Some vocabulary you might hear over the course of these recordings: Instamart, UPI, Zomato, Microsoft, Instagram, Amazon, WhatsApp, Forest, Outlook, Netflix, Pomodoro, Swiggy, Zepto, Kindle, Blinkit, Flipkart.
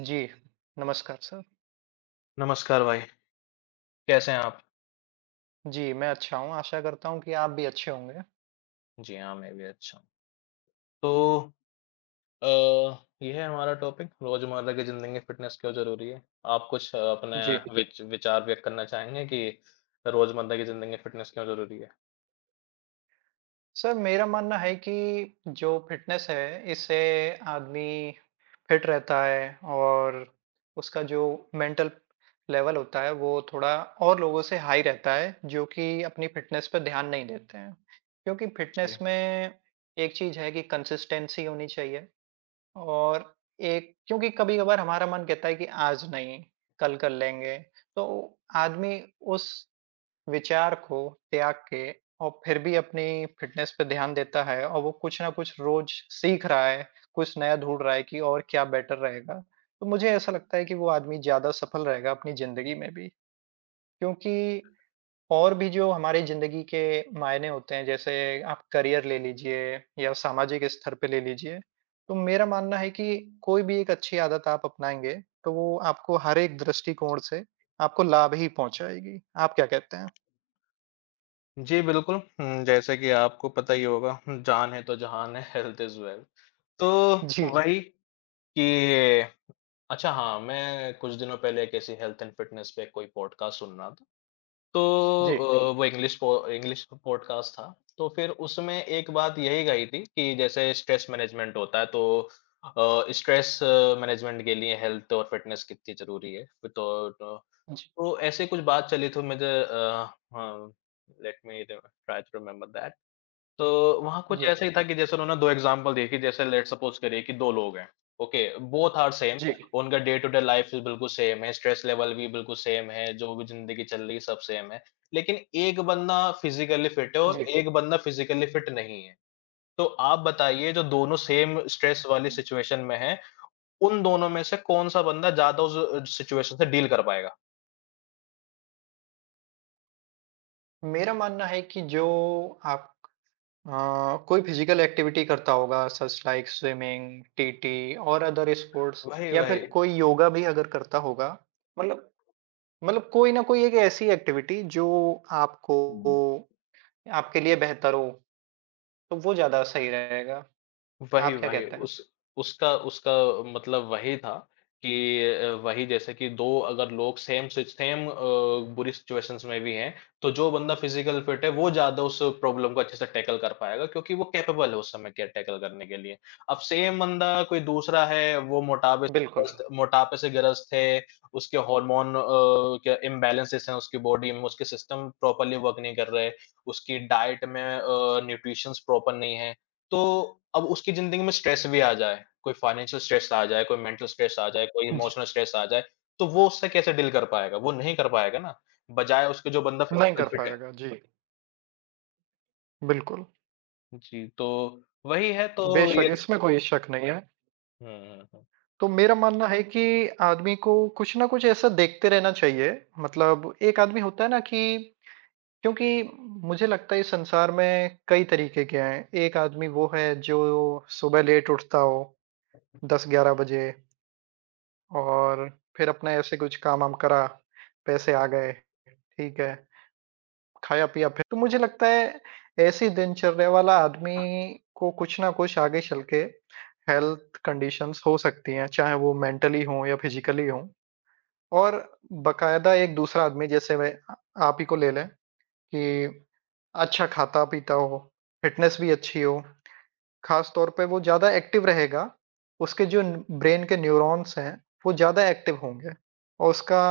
जी, नमस्कार सर। नमस्कार भाई, कैसे हैं आप? जी, मैं अच्छा हूँ, आशा करता हूँ कि आप भी अच्छे होंगे। जी हाँ, मैं भी अच्छा हूँ। तो अ, ये है हमारा टॉपिक, रोज़मर्रा की ज़िंदगी में फ़िटनेस क्यों ज़रूरी है? आप कुछ जी, अपने विचार व्यक्त करना चाहेंगे कि रोज़मर्रा की ज़िंदगी में फ़िटनेस क्यों ज़रूरी है? सर मेरा मानना है कि जो फ़िटनेस है, इससे आदमी फ़िट रहता है और उसका जो मेंटल लेवल होता है, वो थोड़ा और लोगों से हाई रहता है, जो कि अपनी फ़िटनेस पे ध्यान नहीं देते हैं। क्योंकि फ़िटनेस जी। में एक चीज़ है कि कंसिस्टेंसी होनी चाहिए और एक क्योंकि कभी-कभार हमारा मन कहता है कि आज नहीं, कल कर लेंगे, तो आदमी उस विचार को त्याग के और फिर भी अपनी फ़िटनेस पे ध्यान देता है और वो कुछ न कुछ रोज़ सीख रहा है, कुछ नया ढूँढ रहा है कि और क्या बेटर रहेगा। तो मुझे ऐसा लगता है कि वो आदमी ज़्यादा सफल रहेगा अपनी ज़िंदगी में भी, क्योंकि और भी जो हमारी ज़िंदगी के मायने होते हैं, जैसे आप करियर ले लीजिए या सामाजिक स्तर पे ले लीजिए, तो मेरा मानना है कि कोई भी एक अच्छी आदत आप अपनाएँगे, तो वो आपको हर एक दृष्टिकोण से आपको लाभ ही पहुँचाएगी। आप क्या कहते हैं? जी, बिल्कुल। जैसे कि आपको पता ही होगा, जान है तो जहान है, हेल्थ इज़ वेल्थ। तो जी। वही कि अच्छा, हाँ, मैं कुछ दिनों पहले एक ऐसी हेल्थ एंड फ़िटनेस पे कोई पॉडकास्ट सुन रहा था, तो जी। वो इंग्लिश पॉडकास्ट था। तो फिर उसमें एक बात यही कही थी कि जैसे स्ट्रेस मैनेजमेंट होता है, तो स्ट्रेस मैनेजमेंट के लिए हेल्थ और फिटनेस कितनी ज़रूरी है। तो तो जी, तो ऐसे कुछ बात चली तो मुझे हाँ, लेट मी रि ट्राई टू रिमेंबर दैट। तो वहाँ जी कुछ ऐसा ही हाँ। था कि जैसे उन्होंने 2 एग्ज़ाम्पल दिए कि जैसे लेट्स सपोज़ करिए कि 2 लोग हैं, ओके? बोथ आर सेम, जी, उनका डे टू डे लाइफ़ भी बिल्कुल सेम है, स्ट्रेस लेवल भी बिल्कुल सेम है, जो भी ज़िंदगी चल रही है सब सेम है। लेकिन एक बंदा फिज़िकली फ़िट है और जी। एक बंदा फिज़िकली फ़िट नहीं है। तो आप बताइए, जो दोनों सेम स्ट्रेस वाली सिचुएशन में हैं, उन दोनों में से कौन-सा बंदा ज़्यादा उस सिचुएशन से डील कर पाएगा? मेरा मानना है कि जो आप अ, कोई फ़िज़िकल एक्टिविटी करता होगा सच लाइक स्विमिंग, टीटी और अदर स्पोर्ट्स वही, या फिर वही। कोई योगा भी अगर करता होगा, मतलब मतलब कोई ना कोई एक ऐसी एक्टिविटी जो आपको आपके लिए बेहतर हो, तो वो ज़्यादा सही रहेगा। वही, आप क्या वही। कहते हैं? उस उसका उसका मतलब वही था कि वही जैसे कि 2 अगर लोग सेम सि सेम बुरी सिचुएशंस में भी हैं, तो जो बंदा फिज़िकल फिट है, वो ज़्यादा उस प्रॉब्लम को अच्छे से टैकल कर पाएगा क्योंकि वो कैपेबल है उस समय के टैकल करने के लिए। अब सेम बंदा कोई दूसरा है, वो बिल्कुल। मोटापे से ग्रस्त है, उसके हार्मोन क्या इम्बैलेंसेस हैं उसकी बॉडी में, उसके सिस्टम प्रॉपर्ली वर्क नहीं कर रहे, उसकी डाइट में न्यूट्रिशंस प्रॉपर नहीं है। तो अब उसकी ज़िंदगी में स्ट्रेस भी आ जाए, कोई फाइनेंशियल स्ट्रेस आ जाए, कोई मेंटल स्ट्रेस आ जाए, कोई जी, इमोशनल स्ट्रेस आ जाए, तो वो उससे कैसे डील कर पाएगा? वो नहीं कर पाएगा ना, बजाय उसके जो बंदा नहीं फिज़िकल कर फिट है। पाएगा। जी, बिल्कुल। जी, तो वही है, तो बेशक ये इसमें कोई शक नहीं है। हुँ, हुँ, हुँ। तो मेरा मानना है कि आदमी को कुछ ना कुछ ऐसा देखते रहना चाहिए। मतलब एक आदमी होता है ना कि क्योंकि मुझे लगता है इस संसार में कई तरीके के हैं। एक आदमी वो है जो सुबह लेट उठता हो 10-11 बजे। और फिर अपना ऐसे कुछ काम-वाम करा, पैसे आ गए, ठीक है, खाया-पिया फिर तो मुझे लगता है ऐसी दिनचर्या वाला आदमी को कुछ ना कुछ आगे चल के हेल्थ कंडीशंस हो सकती हैं, चाहे वो मेंटली हो या फिजिकली हो। और बाकायदा एक दूसरा आदमी जैसे मैं आप ही को ले लें कि अच्छा खाता-पीता हो, फिटनेस भी अच्छी हो। ख़ास तौर पे वो ज़्यादा एक्टिव रहेगा, उसके जो न ब्रेन के न्यूरॉन्स हैं, वो ज़्यादा एक्टिव होंगे और उसका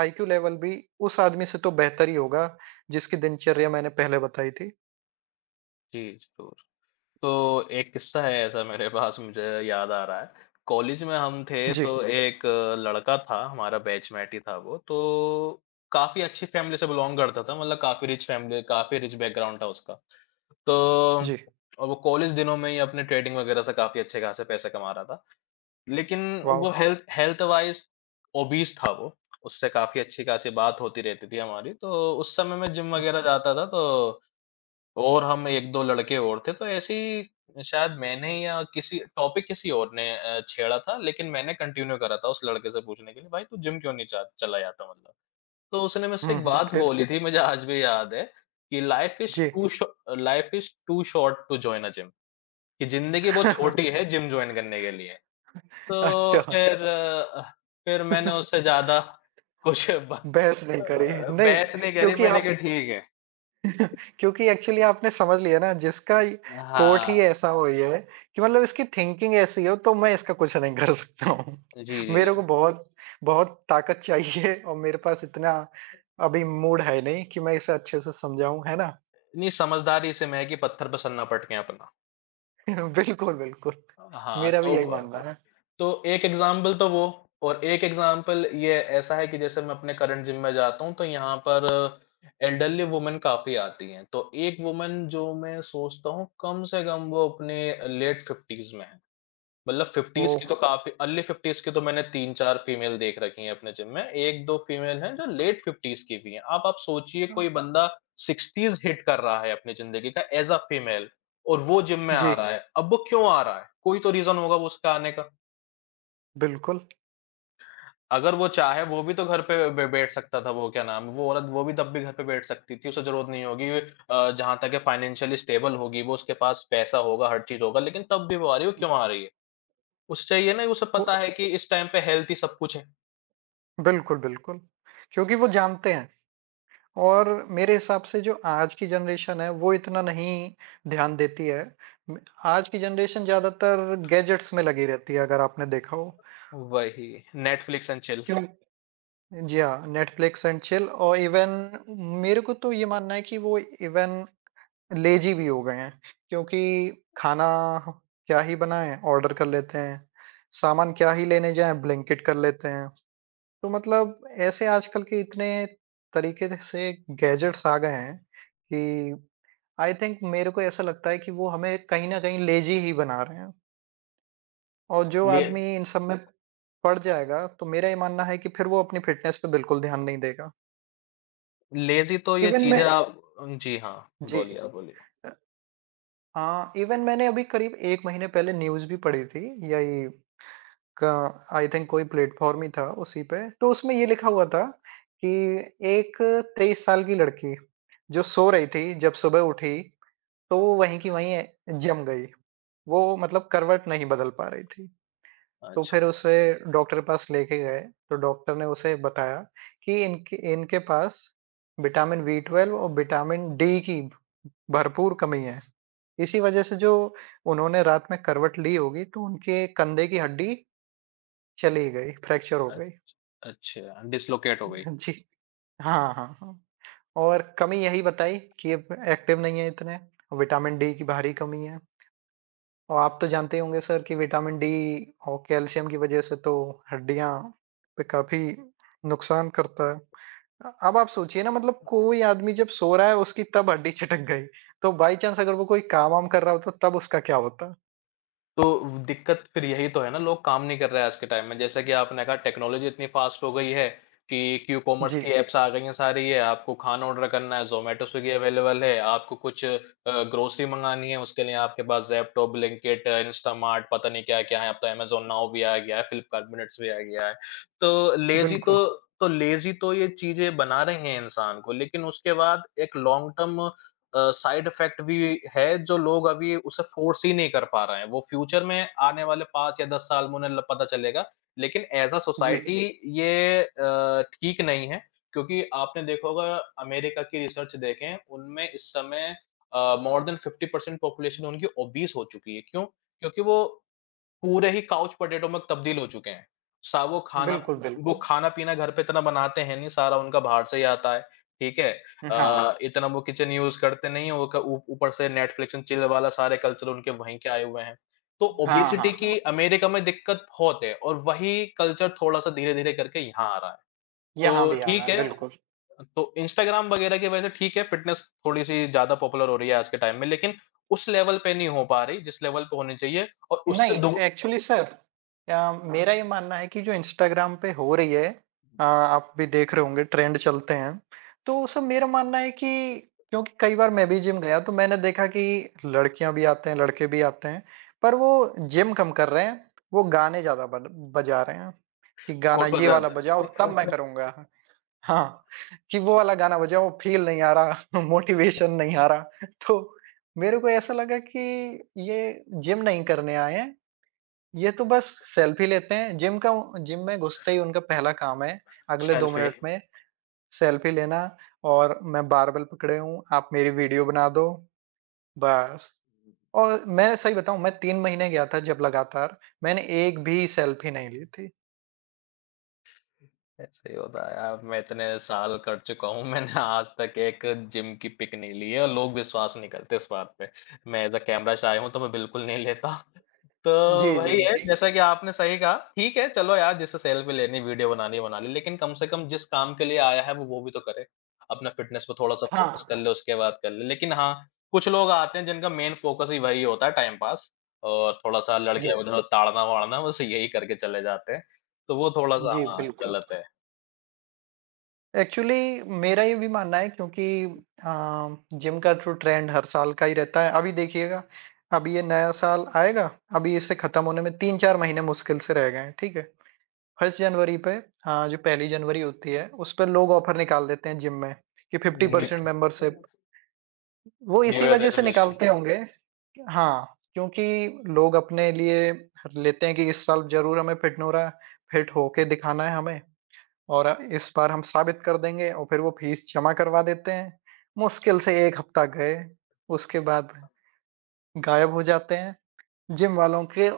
आईक्यू लेवल भी उस आदमी से तो बेहतर ही होगा, जिसकी दिनचर्या मैंने पहले बताई थी। जी, ज़रूर। तो एक किस्सा है ऐसा मेरे पास, मुझे याद आ रहा है। कॉलेज में हम थे जी, तो एक लड़का था, हमारा बैचमेट ही था वो, तो काफ़ी अच्छी फैमिली से बिलॉन्ग करता था, मतलब काफ़ी रिच फैमिली, काफ़ी रिच बैकग्राउंड था उसका। तो जी। और वो कॉलेज दिनों में ही अपने ट्रेडिंग वगैरह से काफ़ी अच्छे-खासे पैसे कमा रहा था। लेकिन वॉव! वो हेल्थ हेल्थ वाइज़ ओबीज़ था वो, उससे काफ़ी अच्छी-खासी बात होती रहती थी हमारी। तो उस समय मैं जिम हुँ, वगैरह जाता था, तो और हम 1-2 लड़के और थे, तो ऐसे ही शायद मैंने या किसी टॉपिक किसी और ने छेड़ा था, लेकिन मैंने कंटिन्यू करा था उस लड़के से पूछने के लिए, "भाई, तू जिम क्यों नहीं जा चला जाता मतलब?" तो उसने मुझसे हुँ, एक हुँ, बात फिर? बोली थी, मुझे आज भी याद है, कि जी। Life is too short to join a gym, कि ज़िंदगी बहुत छोटी है जिम जॉइन करने के लिए। तो अच्छा। फिर फिर मैंने उससे ज़्यादा कुछ ब अ, बहस नहीं करी। नहीं, बहस नहीं करी, क्योंकि मैंने आप कहा ठीक है। क्योंकि एक्चुअली आपने समझ लिया ना जिसका ये कोट ही हाँ, ऐसा हो ये है कि मतलब इसकी थिंकिंग ऐसी हो तो मैं इसका कुछ नहीं कर सकता हूँ। जी, मेरे को जी। बहुत बहुत ताकत चाहिए और मेरे पास इतना अभी मूड है नहीं कि मैं इसे अच्छे से समझाऊँ, है ना? नहीं, समझदारी से महकी पत्थर पे सन्नाटा पटके अपना। बिल्कुल, बिल्कुल। हाँ, मेरा भी तो यही मानना व है। तो एक एग्ज़ाम्पल तो वो, और एक एग्ज़ाम्पल ये ऐसा है कि जैसे मैं अपने करंट जिम में जाता हूँ, तो यहाँ पर एल्डरली वुमन काफ़ी आती हैं। तो एक वुमन जो मैं सोचता हूँ, कम से कम वो अपने लेट 50s में है। मतलब वो 50s की तो काफ़ी, अर्ली 50s की तो मैंने 3-4 फीमेल देख रखी हैं अपने जिम में। 1-2 फीमेल हैं जो लेट 50s की भी हैं। अब आप सोचिए, कोई बंदा 60s हिट कर रहा है अपनी ज़िंदगी का ऐज़ अ फीमेल, और वो जिम में जी, आ रहा है। अब वो क्यों आ रहा है? कोई तो रीज़न होगा वो उसका आने का। बिल्कुल। अगर वो चाहे, वो भी तो घर पे बे बैठ सकता था, वो क्या नाम है, वो औरत वो भी तब भी घर पे बैठ सकती थी, उसे ज़रूरत नहीं होगी, जहाँ तक है फाइनेंशियली स्टेबल होगी वो, उसके पास पैसा होगा, हर चीज़ होगा, लेकिन तब भी वो आ रही है, वो क्यों आ रही है? उससे ये नहीं, उसे को पता है कि इस टाइम पे हेल्थ ही सब कुछ है। बिल्कुल, बिल्कुल। क्योंकि वो जानते हैं। और मेरे हिसाब से जो आज की जनरेशन है, वो इतना नहीं ध्यान देती है। म आज की जनरेशन ज़्यादातर गैजेट्स में लगी रहती है अगर आपने देखा हो। वही, नेटफ्लिक्स एंड चिल। क्यों? जी हाँ, नेटफ्लिक्स एंड चिल और इवन मेरे को तो ये मानना है कि वो इवन लेज़ी भी हो गए हैं, क्योंकि खाना क्या ही बनाएँ, ऑर्डर कर लेते हैं। सामान क्या ही लेने जाएँ, ब्लिंकिट कर लेते हैं। तो मतलब ऐसे आजकल के इतने तरीके से गैजेट्स आ गए हैं कि आई थिंक मेरे को ऐसा लगता है कि वो हमें कहीं न कहीं लेज़ी ही बना रहे हैं और जो ले आदमी इन सब में पड़ जाएगा, तो मेरा ये मानना है कि फिर वो अपनी फ़िटनेस पे बिल्कुल ध्यान नहीं देगा। लेज़ी तो ये इवन चीज़ें मैं आप जी हाँ, जी। बोलिए, आप बोलिए। अ, हाँ, इवन मैंने अभी करीब 1 महीने पहले न्यूज़ भी पढ़ी थी, यही का आई थिंक कोई प्लेटफ़ॉर्म ही था उसी पे, तो उसमें ये लिखा हुआ था कि एक 23 साल की लड़की जो सो रही थी, जब सुबह उठी, तो वो वहीं की वहीं जिम गई। वो मतलब करवट नहीं बदल पा रही थी। तो अच्छा, फिर उसे डॉक्टर के पास लेके गए, तो डॉक्टर ने उसे बताया कि इनके इनके पास विटामिन बी ट्वेल्व और विटामिन डी की भरपूर कमी है। इसी वजह से जो उन्होंने रात में करवट ली होगी तो उनके कंधे की हड्डी चली गई, फ्रैक्चर हो अ गई। अच्छा, डिस्लोकेट हो गई। जी। हाँ, हाँ, हाँ। और कमी यही बताई कि ये एक्टिव नहीं है इतने, विटामिन डी की भारी कमी है। और आप तो जानते ही होंगे सर कि विटामिन डी और कैल्शियम की वजह से तो हड्डियां पे काफी नुकसान करता है। अब आप सोचिए ना मतलब कोई आदमी जब सो रहा है उसकी तब हड्डी चटक गई तो बाई चांस अगर वो कोई काम वाम कर रहा हो तो तब उसका क्या होता। तो दिक्कत फिर यही तो है ना, लोग काम नहीं कर रहे हैं आज के टाइम में। जैसा कि आपने कहा, टेक्नोलॉजी इतनी फास्ट हो गई है कि क्यू कॉमर्स जी, की ऐप्स आ गई हैं सारी ये, आपको खाना ऑर्डर करना है, ज़ोमैटो, स्विगी अवेलेबल है, आपको कुछ ग्रोसरी मंगानी है, उसके लिए आपके पास ज़ेप्टो, ब्लिंकिट, इंस्टामार्ट, पता नहीं क्या-क्या है, अब तो अमेज़न नाउ भी आ गया है, फ्लिपकार्ट मिनट्स भी आ गया है। तो लेज़ी बिल्कुल। तो तो लेज़ी तो ये चीज़ें बना रहे हैं इंसान को, लेकिन उसके बाद एक लॉन्ग टर्म साइड इफ़ेक्ट भी है, जो लोग अभी उसे फ़ोर्स ही नहीं कर पा रहे हैं। वो फ्यूचर में आने वाले 5 या 10 साल में उन्हें ल पता चलेगा। लेकिन ऐज़ अ जी, सोसाइटी, जी, ये ठीक नहीं है, क्योंकि आपने देखा होगा, अमेरिका की रिसर्च देखें, उनमें इस समय मोर देन 50% पॉपुलेशन उनकी ओबीज़ हो चुकी है। क्यों? क्योंकि वो पूरे ही काउच पोटैटो में तब्दील हो चुके हैं। सा बिल्कुल, वो बिल्कुल। खाना-पीना घर पे इतना बनाते हैं नहीं, सारा उनका बाहर से ही आता है, ठीक है? हाँ, इतना वो किचन यूज़ करते नहीं हैं, वो क ऊ ऊपर से नेटफ्लिक्स एंड चिल वाला सारे कल्चर उनके वहीं के आए हुए हैं। तो हाँ, हाँ, ओबेसिटी हाँ, की अमेरिका में दिक्कत बहुत है, और वही कल्चर थोड़ा-सा धीरे-धीरे करके यहाँ आ रहा है। यहाँ तो भी आ रहा ठीक है है, बिल्कुल। तो इंस्टाग्राम वगैरह की वजह से ठीक है, फ़िटनेस थोड़ी-सी ज़्यादा पॉपुलर हो रही है आज के टाइम में, लेकिन उस लेवल पे नहीं हो पा रही, जिस लेवल पे होनी चाहिए, और उससे नहीं, दु एक्चुअली सर मेरा ये मानना है कि जो इंस्टाग्राम पे हो रही है। आप भी देख रहे होंगे ट्रेंड चलते हैं। तो सर मेरा मानना है कि क्योंकि कई बार मैं भी जिम गया तो मैंने देखा कि लड़कियाँ भी आते हैं, लड़के भी आते हैं, पर वो जिम कम कर रहे हैं, वो गाने ज़्यादा बन बजा रहे हैं कि गाना फोटो ये वाला जाते हैं, बजाओ तब मैं करूँगा। हाँ, कि वो वाला गाना बजाओ फ़ील नहीं आ रहा, मोटिवेशन नहीं आ रहा। तो मेरे को ऐसा लगा कि ये जिम नहीं करने आए हैं, ये तो बस सेल्फी लेते हैं। जिम में घुसते ही उनका पहला काम है, अगले 2 सेल्फी। मिनट में सेल्फी लेना और मैं बारबेल पकड़े हूँ, आप मेरी वीडियो बना दो, बस। और मैं सही बताऊँ मैं 3 महीने गया था जब लगातार, मैंने एक भी सेल्फी नहीं ली थी। ऐसे ही होता है यार, मैं इतने साल कर चुका हूँ, मैंने आज तक एक जिम की पिक नहीं ली है, और लोग विश्वास नहीं करते इस बात पे। मैं एज अ कैमरा शाय हूँ, तो मैं बिल्कुल नहीं लेता। तो जी, जी, वही है, जी। जैसा कि आपने सही कहा, ठीक है, चलो यार, जिससे सेल्फी लेनी वीडियो बनानी है, बना ले, लेकिन कम से कम जिस काम के लिए आया है वो भी तो करे, अपना फिटनेस पे थोड़ा सा फोकस हाँ, कर ले, उसके बाद कर ले, लेकिन हाँ, कुछ लोग आते हैं जिनका मेन फोकस ही वही होता है, टाइम पास, और थोड़ा सा जी। लड़के उधर ताड़ना वाड़ना बस यही करके चले जाते हैं। तो वो थोड़ा-सा जी, हाँ, बिल्कुल। गलत है। एक्चुअली मेरा ये भी मानना है क्योंकि जिम का तो ट्रेंड हर साल का ही रहता है। अभी देखिएगा, अभी ये नया साल आएगा, अभी इसे ख़त्म होने में 3-4 महीने मुश्किल से रह गए हैं, ठीक है? 1 जनवरी पे जो पहली जनवरी होती है, उस पे लोग ऑफ़र निकाल देते हैं जिम में कि न्यू 50% मेंबरशिप। वो न्यू इसी ईयर वज़ह से रेज़ोल्यूशन। निकालते होंगे। हाँ, क्योंकि लोग अपने लिए लेते हैं कि इस साल ज़रूर हमें फिट होके दिखाना है हमें। और इस बार हम साबित कर देंगे और फिर वो फीस जमा करवा देते हैं। मुश्किल से 1 हफ्ता गए, उसके बाद गायब हो जाते हैं। जिम वालों के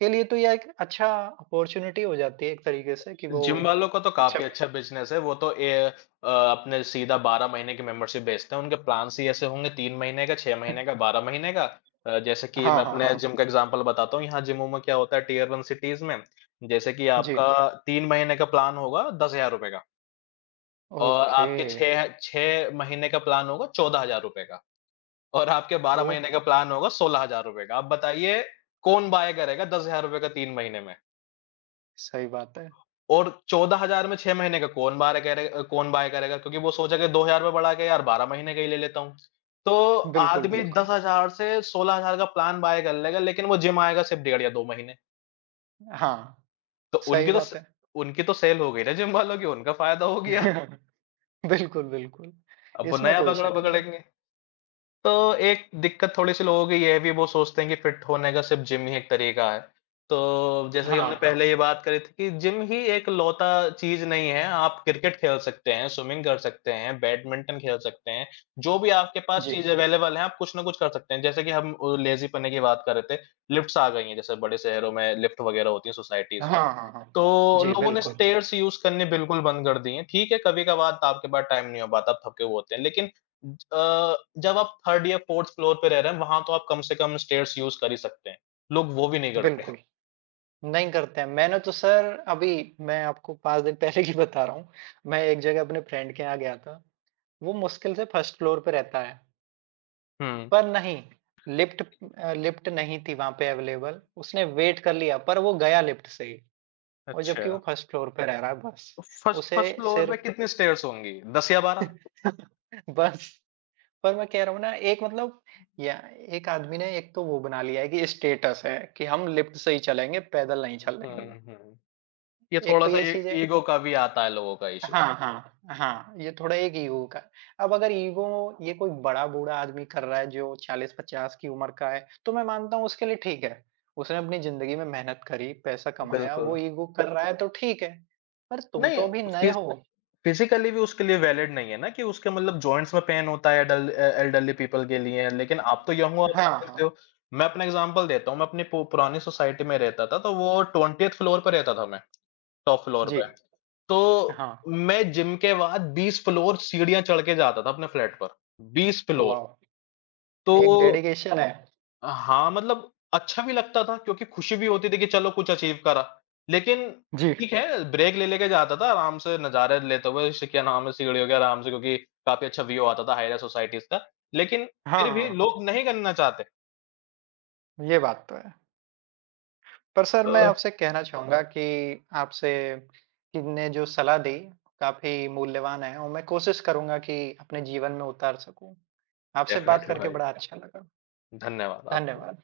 के लिए तो यह एक अच्छा अपॉर्च्युनिटी हो जाती है एक तरीके से कि वो जिम वालों का तो अच्छा। काफ़ी अच्छा बिज़नेस है, वो तो ए अपने सीधा 12 महीने की मेंबरशिप बेचते हैं, उनके प्लान्स ही ऐसे होंगे 3 महीने का, 6 महीने का, 12 महीने का। जैसे कि हाँ, मैं हाँ, अपने हाँ। जिम का एग्ज़ाम्पल बताता हूँ, यहाँ जिमों में क्या होता है टियर 1 सिटीज़ में, जैसे कि जी। आपका 3 महीने का प्लान होगा ₹10,000 का, और ओके, आपके 6 6 महीने का प्लान होगा ₹14,000 का। और आपके 12 महीने का ओके, प्लान होगा ₹16,000 का। आप बताइए, कौन बाय करेगा ₹10,000 का 3 महीने में? सही बात है। और 14,000 में 6 महीने का कौन बाय करेगा? क्योंकि वो सोचेगा ₹2,000 बढ़ा के यार 12 महीने का ही ले लेता हूँ। तो बिल्कुल, आदमी बिल्कुल। 10,000 से 16,000 का प्लान बाय कर लेगा, लेकिन वो जिम आएगा सिर्फ़ डेढ़ या 2 महीने। हाँ, तो सही बात है। उनकी तो सेल हो गई ना जिम वालों की, उनको फ़ायदा हो गया। बिल्कुल, बिल्कुल। अब वो इसमें नया कोई पकड़ा शक नहीं। पकड़ेंगे। तो एक दिक्कत थोड़ी-सी लोगों की ये है भी, वो सोचते हैं कि फिट होने का सिर्फ़ जिम ही एक तरीका है। तो जैसे कि हाँ, हमने पहले ये बात करी थी कि जिम ही एकलौता चीज़ नहीं है, आप क्रिकेट खेल सकते हैं, स्विमिंग कर सकते हैं, बैडमिंटन खेल सकते हैं, जो भी आपके पास जी। चीज़ अवेलेबल है, आप कुछ ना कुछ कर सकते हैं। जैसे कि हम लेज़ी पन्ने की बात कर रहे थे, लिफ्ट्स आ गई हैं, जैसे बड़े शहरों में लिफ्ट वगैरह होती हैं हाँ, सोसाइटीज़ में। हाँ, हाँ। तो जी, लोगों ने बिल्कुल, स्टेयर्स यूज़ करने बिल्कुल बंद कर दिए हैं। ठीक है, कभी-कभार आपके पास टाइम नहीं हो पाता, आप थके हुए होते हैं, लेकिन अ, जब आप 3rd या 4th फ्लोर पे रह रहे हैं, वहाँ तो आप कम से कम स्टेयर्स यूज़ कर ही सकते हैं। लोग वो भी नहीं करते। बिल्कुल। नहीं करते हैं। मैंने तो सर अभी मैं आपको 5 दिन पहले की बता रहा हूँ। मैं एक जगह अपने फ्रेंड के यहाँ गया था। वो मुश्किल से फर्स्ट फ्लोर पे रहता है। हुँ। पर नहीं लिफ्ट लिफ्ट नहीं थी वहाँ पे अवेलेबल। उसने वेट कर लिया पर वो गया लिफ्ट से ही और अच्छा। जबकि वो फर्स्ट फ्लोर पे रह रहा है बस। तो फर्स्ट उसे फर्स्ट फ्लोर पे सिर्फ कितनी स्टेयर्स होंगी? 10 या 12? बस पर मैं कह रहा हूँ ना एक मतलब या एक आदमी ने एक तो वो बना लिया है कि स्टेटस है कि हम लिफ्ट से ही चलेंगे, पैदल नहीं हुँ, चलेंगे। हुँ। ये एक तो थोड़ा-सा ये ए चीज़ है। ईगो का भी आता है, लोगों का इश्यू। हाँ, हाँ, हाँ, ये थोड़ा एक ईगो का। अब अगर ईगो ये कोई बड़ा-बूढ़ा आदमी कर रहा है जो 40-50 की उम्र का है, तो मैं मानता हूँ उसके लिए ठीक है। उसने अपनी ज़िंदगी में मेहनत करी, पैसा कमाया, वो बिल्कुल। ईगो कर रहा है तो ठीक है। पर तुम नहीं, तो अभी नए हो। फिज़िकली भी उसके लिए वैलिड नहीं है ना, कि उसके मतलब जॉइंट्स में पेन होता है एडल एल्डरली पीपल के लिए, लेकिन आप तो यंग हो, आप हाँ, कर हाँ, सकते हो। मैं अपना एग्ज़ाम्पल देता हूँ, मैं अपनी पु पुरानी सोसाइटी में रहता था, तो वो 20th फ्लोर पे रहता था मैं, टॉप फ्लोर जी, पे। तो हाँ, मैं जिम के बाद 20 फ्लोर सीढ़ियाँ चढ़ के जाता था अपने फ्लैट पर, 20 फ्लोर। वाह! तो एक डेडिकेशन है। हाँ, मतलब अच्छा भी लगता था, क्योंकि खुशी भी होती थी कि चलो कुछ अचीव करा। लेकिन जी, ठीक है, ब्रेक ले लेके जाता था आराम से, नज़ारे लेते हुए, जैसे क्या नाम है, सिगड़ी हो गया आराम से, क्योंकि काफ़ी अच्छा व्यू आता था हाईरा सोसाइटीज़ का। लेकिन हाँ, फिर भी हाँ, हाँ, लोग नहीं करना चाहते। ये बात तो है। पर सर मैं अ, आपसे कहना चाहूँगा कि आपसे किन्ने जो सलाह दी, काफ़ी मूल्यवान है और मैं कोशिश करूँगा कि अपने जीवन में उतार सकूँ। आपसे बात डेफ़िनेटली करके भाई। बड़ा अच्छा लगा। धन्यवाद आपका भी। धन्यवाद।